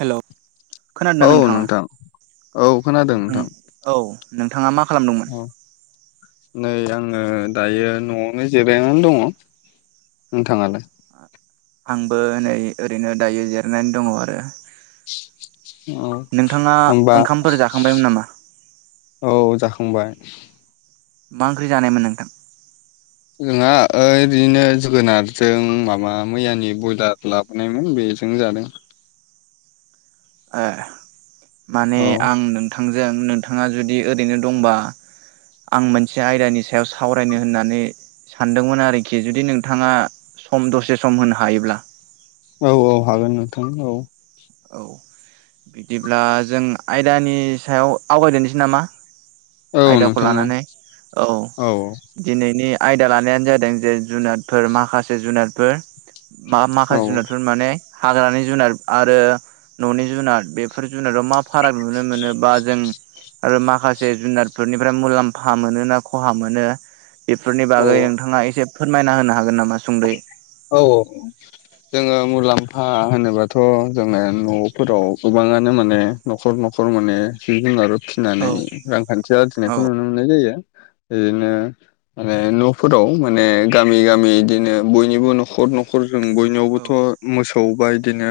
हेल' खोनादों औ ना नोंथाङा? नोंथां औ खोनादों नोंथां औ नोंथाङा मा खालामदोंमोन? औ नै आङो दायो न'आवनो जिरायनानै दङ नोंथाङालाय? आंबो नै ओरैनो दायो जिरायनानै दङ आरो। अ नोंथाङा होमबा ओंखामफोर जाखांबायमोन नामा? औ जाखांबाय‌। मा ओंख्रि जानायमोन नोंथां? जोंहा ओरैनो जोगोनारजों माबा मैयानि बयलार लाबोनायमोन बे जों जादों ए माने औ आं नोंथां थांजों नोंथाङा जुदि ओरैनो दंबा आं मोनसे आयदानि सायाव सावरायनो होननानै सानदोंमोन आरोखि जुदि नोंथाङा सम दसे सम होनो हायोब्ला। औ औ हागोन नोंथां औ। औ बिदिब्ला जों आयदानि सायाव आवगायनोसै नामा? औ आयदाखौ नोंथां औ लानानै औ दिनैनि आयदा लानायानो जादों जे जुनारफोर माखासे जुनादफोर मा मा औ जुनारफोर माने हाग्रानि जुनार आरो न'नि जुनाद बेफोर जुनाराव मा फाराग नुनो मोनो बा जों आरो माखासे जुनारफोरनिफ्राय मुलाम्फा मोनो ना खहा मोनो? बेफोरनि बागै नोंथाङा एसे फोरमायना होनो हागोन नामा सुंदै। औ औ जोङो मुलाम्फा होनोबाथ' जोङो न'फोराव गोबां गोबाङानो माने न'खर न'खर माने जिब जुनार औ फिनानै रांखान्थि औ आरजिनायखौ नुनो मोननाय जायो। बिदिनो माने न'फोराव माने गामि गामि इदिनो बय निबो न'खर न'खर जों औ बयनियावबोथ' मोसौ बा इदिनो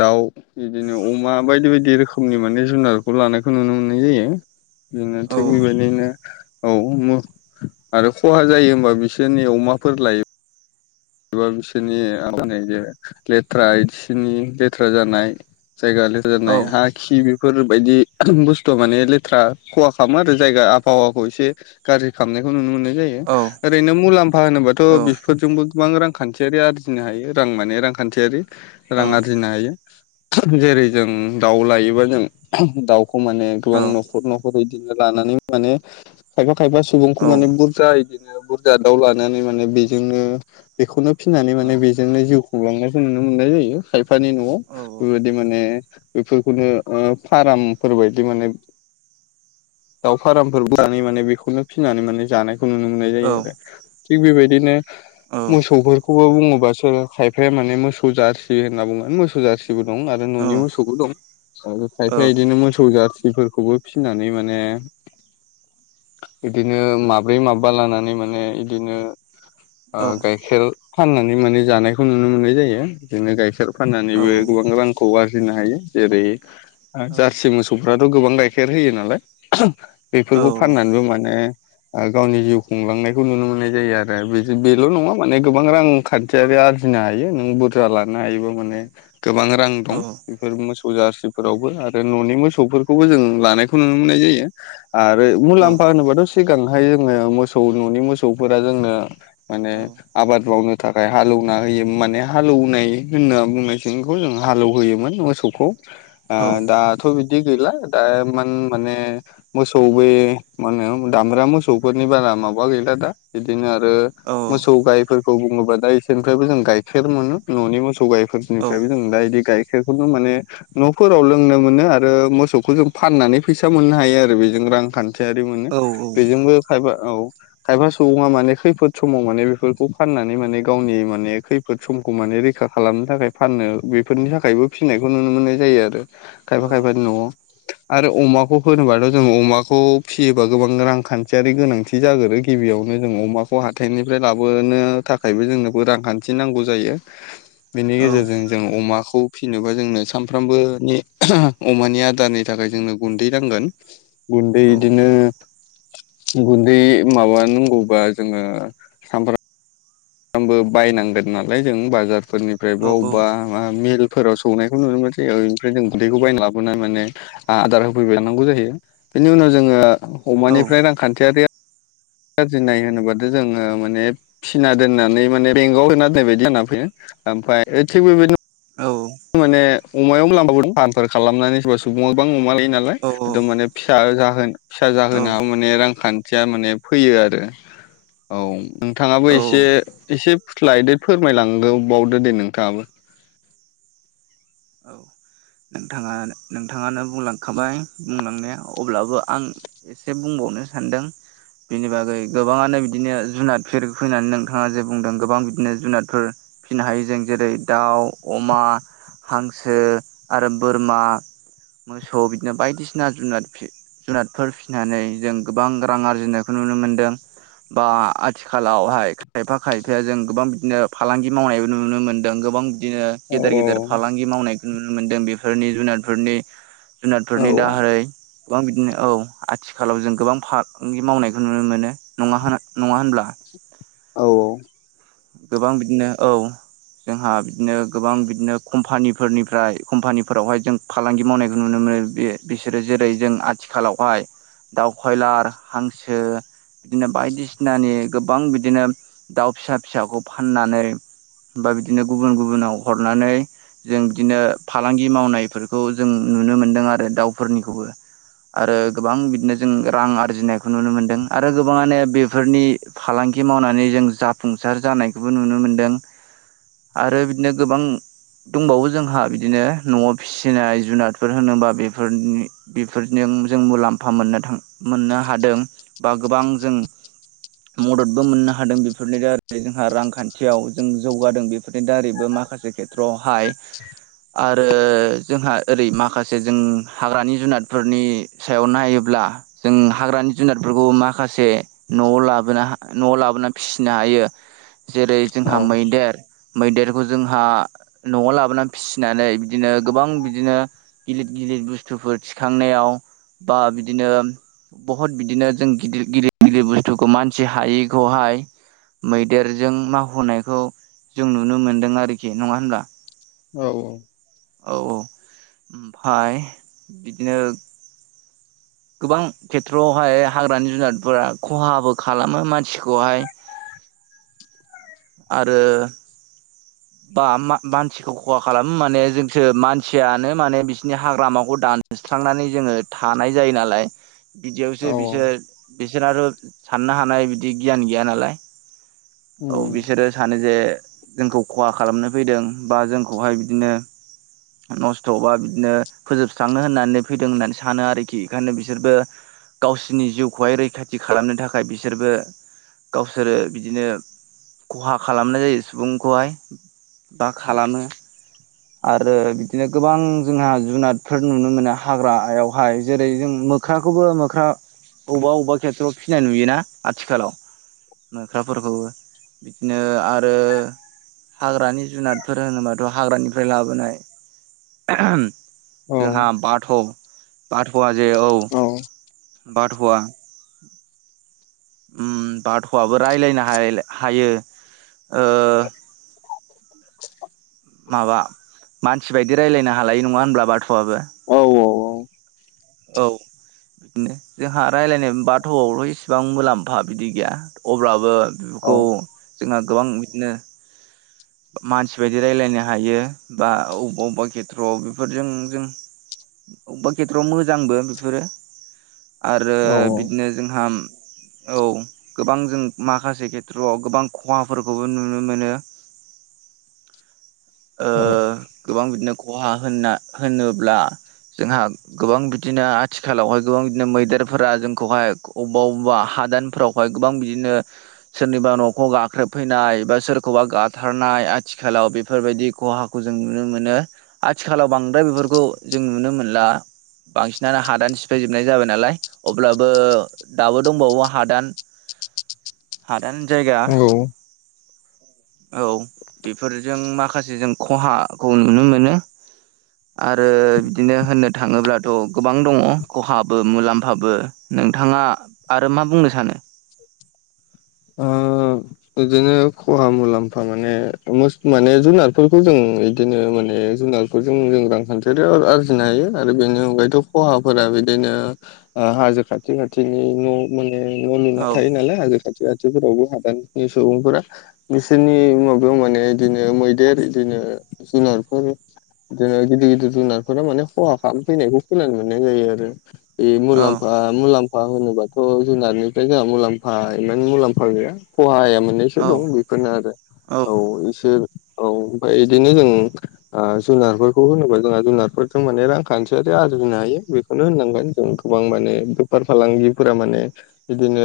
दाउ बिदिनो अमा बायदि बायदि रोखोमनि माने जुनारखौ लानायखौ नुनो मोननाय जायो‌। बिनो औ थिग बेबायदिनो औ मुरख आरो खहा जायो होमबा बिसोरनि अमाफोर लायो। एबा बिसोरनि मा होनो जे लेथ्रा इसिनि लेथ्रा जानाय। जायगा लेथरा नाय हा खि बि फोरबायदि बुस्थुआ माने लेथ्रा खहा खामो आरो जायगा आबहावाखौ एसे गाज्रि खामनाय खौ नुनो मोननाय जायो। औ ओरैनो मुलाम्फा होनोबाथ' औ बेफोरजोंबो गोबां रांखान्थियारि आरजिनो हायो। रां माने रांखान्थियारि औ रां आरजिनो हायो। जेरै जों दाउ लायोबा जों दाउखौ माने औ गोबां न'खर न'खर बिदिनो लानानै माने माने खायफा खायफा औ सुबुंखौ माने बुरजा बिदिनो बुरजा दाउ लानानै माने बेजोंनो [inaudible] बेखौनो फिनानै माने बेजोंनो जिउ खुंलांनाय जों नुनो मोननाय जायो। खायफानि न'आव औ बेबायदि माने बेफोरखौनो ओं फार्मफोरबायदि माने [inaudible] दाउ फारामफोर माने बेखौनो फिसिनानै माने जानाय नुनो मोननाय जायो आरो। थिग बेबायदिनो मोसौफोरखौबो बुङोब्ला सोर खायफाया माने मोसौ जारसि होनना बुङोन मोसौ जारसिबो दं आरो न' न'नि मोसौबो दं खायफा बिदिनो मोसौ जार सिफोरखौबो फिनानै माने बिदिनो माब्रै माब्बा लानानै माने बिदिनो ओ गाइखेर फाननानै माने जानायखौ नुनो मोननाय जायो। बिदिनो गाइखेर फाननानैबो गोबां रांखौबा आरजिनो हायो। जेरै आ जारसि मोसौफ्राथ' गोबां गाइखेर होयो नालाय। औ बेफोरखौ फाननानैबो माने ओ गावनि जिउ खुंलांनायखौ नुनो मोननाय जायो आरो बे बेल' नङा। माने गोबां रां खान्थियारि आरजिनो हायो। नों बुरजा लानो हायोबा माने औ गोबां रां नोंथाङा दं बेफोर मोस सौ जारचिफोरावबो आरो न'नि मसौ जों लानायखौ नुनो मोननाय जायो। आरो मुलाम फानोबाथ' सिगांहाय जोङो मोसौ न'नि मोसौफोरा जोंनो माने आबाद मावनो थाखाय हालौना होयो। माने हालौनाय होनना बुङो सिंखौ जों हालौहोयोमोन। मोसौखौ ओ दा फोरबिदि गैला दा मान माने मोसौ बे माने दामग्रा मोसौफोरनि एबाना माबा गैला दा बिदिनो आरो मोसौ गाय फोरखौ बुङोबा दा इसोरनिफ्रायबो जों गाइखेर मोनो। न'नि मोसौ गाइफोरनिफ्रायबो जों दा बिदि गाइखेरखौनो माने न'फोराव लोंनो मोनो आरो मोसौखौ जों फाननानै फैसा मोननो हायो आरो। बेजों रांखान थियारि मोनो बेजोंबो खायफा औ खायफा सुबुङा माने खैफोद समाव माने बेफोरखौ फाननानै माने गावनि माने खैफोद समखौ माने रैखा खालामनो थाखाय फाननो बेफोरनि थाखायबो फिनाय बेखौ नुनो मोननाय जायो आरो। खायफा खायफानि न'आव आरो अमाखौ होनोबाथ' जों अमाखौ फियोबा गोबां रांखान्थियारि गोनांथि जागोरो गिबियावनो जों अमाखौ हाथायनिफ्राय लाबोनो थाखायबो जोंनो रांखान्थि नांगौ जायो। बेनि गेजेरजों नोंथाङानो जों अमा खौ फिनोबा जोंनो सानफ्रामबोनि आं अमानि आदारनि थाखाय जोंनो गुन्दै नांगोन। गुन्दै इदिनो गुन्दै माबा नांगौबा जोङो सामफ्रा फ्रामबो बायनांगोन नालाय जों बाजारफोरनिफ्राय वबेबा ब मिल फोराव सौनायखौ नुनो मोनसै ओं ओमफ्राय जों गुन्दैखौ बायना लाबोना माने आदार होफैबाय थानांगौ जायो। बेनि उनाव जोङो अमानिफ्राय रांखान्थियारि आरजिनाय होनोबाथ' जोङो माने फिना दोननानै माने बेंकआव होना दोननाय बायदि दोनना फैयो। ओमफ्राय ओ थिगबेबायदिनो माने अमायाव लामाबो द आदार खालामनानै सोरबा सुबुङा गोबां अमा लायो नालाय एकदोम माने फिसा जाहोन फिसा जाहोनाव माने रांखान्थिया माने फैयो आरो । औ नोंथाङाबो एसे एसे फुस्लायदो फोरमायलां बावदो दे नोंथाङाबो । नोंथाङा नोंथाङानो बुंलांखाबाय बुंलांनाया अब्लाबो आं एसे बुंबावनो सानदों । बिनि बागै गोबाङानो बिदिनो जुनादफोर फिनानै नोंथाङा जे बुंदों गोबां बिदिनो जुनादफोर फिसिनो हायो जों जेरै दाउ, अमा, हांसो आरो बोरमा, मोसौ बिदिनो बायदिसिना जुनाद फियो। जुनादफोर फिसिनानै जों गोबां रां आरजिनायखौ नुनो मोनदों। बा आथिखालावहाय खायफा खायफाया जों गोबां बिदिनो फालांगि मावनायबो नुनो मोनदों गोबां बिदिनो औ गेदेर गेदेर फालांगि मावनायखौ नुनो मोनदों बेफोरनि जुनादफोरनि औ जुनारफोरनि दाहारै गोबां बिदिनो औ आथिखालाव जों गोबां फालांगि मावनायखौ नुनो मोनो नङा होन-नङा होनब्ला? औ औ। गोबां बिदिनो औ। जोंहा बिदिनो गोबां बिदिनो कम्पानिफोरनिफ्राय कम्पानिफोरावहाय जों फालांगि मावनायखौ नुनो मोन नो बिसोरो जेरै जों आथिखालावहाय दाउ खयलार हांसो बिदिनो बायदिसिनानि गोबां बिदिनो दाउ फिसा फिसाखौ फाननानै बा बिदिनो गुबुन गुबुनाव हरनानै जों बिदिनो फालांगि मावनायफोरखौ जों नुनो मोनदों आरो दाउफोरनिखौबो । आरो गोबां बिदिनो जों रां आरजिनायखौ नुनो मोनदों आरो गोबाङानो बेफोरनि फालां गि मावनानै जों जाफुंसार जानायखौबो नुनो मोनदों आरो बिदिनो गोबां दंबावो जोंहा बिदिनो न'आव फिसिनाय जुनादफोर होनोबा बेफोरनि बेफोरनि जों मुलाम्फा मोननो थां-मोननो हादों बा गोबां जों मददबो मोननो हादों बे बेफोरनि दारै जोंहा रांखान्थियाव जों जौगादों बेफोरनि दारैबो माखासे खेथ्र'आव हाय आरो ओ जोंहा ओरै माखासे जों हाग्रानि जुनादफोरनि सायाव नायोब्ला जों हाग्रानि जुनारफोरखौ माखासे न'आव लाबोना न'आव लाबोना फिसिनो हायो जेरै' औ जोंहा मैदेर मैदेरबो जोंहा न'आव लाबोनानै फिसिनानै बिदिनो गोबां बिदिनो गिलिर गिलिर जि बुस्थुफोर थिखांनायाव बा बिदिनो बहुत बिदिनो जों गिदिर गिदिर गिदिर बुस्थुखौ मानसि हायैखौहाय मैदेरजों मावहोनायखौ जों नुनो मोनदों आरोखि नङा होनब्ला? औ औ। औ औ ओमफ्राय बिदिनो गोबां खेथ्रआवहाय हाग्रानि जुनारफोरा खहाबो खालामो मानसिखौहाय। [inaudible] आरो बा मा-मानसिखौ खहा खालामो माने जोंसो मानसियानो माने बिसोरनि हाग्रामाखौ दान स्रांनानै जोङो थानाय जायो नालाय। बिदियावसो औ बिसोर बिसोरनाथ' साननो हानाय बिदि गियान गैया नालाय। औ बिसोरो सानो जे जोंखौ । खहा खालामनो फैदों बा जोंखौहाय बिदिनो नस्थ' बा बिदिनो फोजोबस्रङनो होननानै फैदों होननानै सानो आरोखि ओंखायनो बिसोरबो गावसोरनि जिउखौहाय रैखाथि खालामनो थाखाय बिसोरबो गावसोरो बिदिनो खहा खालामनाय जायो सुबुंखौहाय बा खालामो । आरो बिदिनो गोबां जोंहा जुनादफोर नुनो मोनो हाग्रायावहाय जेरै जों मोख्राखौबो मोख्रा अब्बा अब्बा खेथ्र'आव फिनाय नुयोना आथिखालाव? मोख्राफोरखौबो बिदिनो आरो हाग्रानि जुनादफोर होनोबाथ' हाग्रानिफ्राय लाबोनाय औ जोंहा बाथ' बाथ'आ जे औ। बाथ'आ ओम बाथ'आबो रायलायनो हायो। ओ माबा मानसि बायदि रायलायनो हालायो नङा होनब्ला बाथ'आबो । औ जोंहा रायलायनाय मोनबाथ' इसेबां मुलाम्फा बिदि गैया अब्लाबो खौ जोंहा गोबां बिदिनो मानसि बायदि रायजलायनो हायो बा अबेबा अबेबा खेथ्र'आव बेफोरजों जों अब्बा खेथ्र'आव मोजांबो बेफोरो आरो बिदिनो जोंहा औ गोबां जों माखासे खेथ्र'आव गोबां खहाफोरखौबो नुनो मोनो। ओ औ गोबां बिदिनो खहा होनना होनोब्ला जोंहा गोबां बि दिनो आथिखालावहाय गोबां बिदिनो मैदेरफोरा जोंखौहाय अबेबा अबेबा हादानफोरावहाय गोबां बिदि ओ सोरनिबा न'खौ गाख्रेबफैनाय बा सोरखौबा गाथारनाय आथिखालाव बेफोरबायदि खहाखौ जों नुनो मोनो आथिखालाव बांद्राय बेफोरखौ जों नुनो मोनला। बांसिनानो हादान सिफायजोबनाय जाबाय नालाय अब्लाबो दाबो दंबावो हादान हादान जायगा औ औ औ बेफोरजों माखासे जों खहाखौ नुनो मोनो । आरो बिदिनो होननो थाङोब्ला थ' गोबां दङ खहाबो मुलाम्फाबो नोंथाङा आरो मा बुंनो सानो । ओ बिदिनो खहा मुलाम्फा माने मो माने जुनारफोरखौ जों बिदिनो माने बे जुनारफोरजों जों जों रांखान्थिारि आरजिनो हायो आरो बेनि अनगायैथ' खहाफोरा बिदिनो ओ हाजो खाथि खाथिनि न' माने न' लुना औ थायो नालाय हाजो खाथि खा [unintelligible] फोरावबो हादाननि सुबुंफोरा बिसोरनि माबायाव माने इदिनो मैदेर इदिनो जुनारफोर ओ गिदिर- गिदिर जुनारफोरा माने खहा खालामफैनायखौ खोनानो मोननाय जायो आरो। बे औ मुलामफा मुलाम्फा होनोबाथ' जुनारनिफ्राय जोंहा मुलाम्फा माने मुलामफा उफाय गैया खहाया मोननैसो औ दं बेफोरनो आरो औ इसोर औ ओमफ्राय बिदिनो जों ओ जुनारफोरखौ होनोबा जोंहा जुनारफोरजों माने रांखान्थियारि आर जानो हायो बेखौनो होननांगोन जों गोबां माने बेफार फालांगिफोरा माने बिदिनो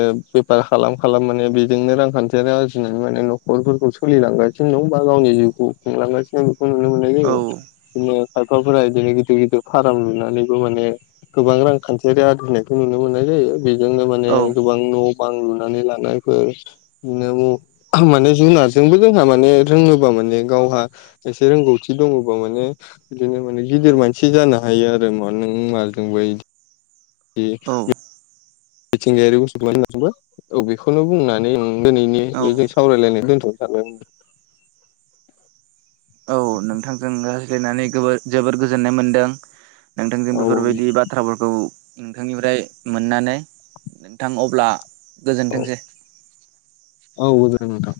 [unintelligible] खालाम-खालाम माने बेजोंनो रांखान्थियारि आरजिनानै माने नखरफोरखौ सोलिलांगासिनो दं बा गावनि जिउखौ खुंलांगासिनो दं। औ खायफाफोरा इदिनो गिदिर गिदिर फाराम लुनानैबो माने गोबां रांखान्थियारि आरजिनायखौ नुनो मोननाय जायो। बेजोंनो माने औ गोबां न' बां लुनानै लानाय फोर माने जुनारजोंबो जोंहा माने रोङोबा माने गावहा एसे रोंगौथि दङबा माने बिदिनो माने गिदिर मानसि जानो हायो आरो [unintelligible] औ [unintelligible] मिथिंगायारि [unintelligible] औ बेखौनो बुंनानै ओं दिनैनि औ बेजों सावरायलायनाय दोनथ'नो सानबाय । औ नोंथांजों रायज्लायनानै गोबोर जोबोर गोजोननाय मोनदों । नोंथांजों औ बेफोरबायदि बाथ्राफोरखौ नोंथांनिफ्राय मोननानै नोंथां अब्ला औ गोजोनथोंसै। ओं नोंथां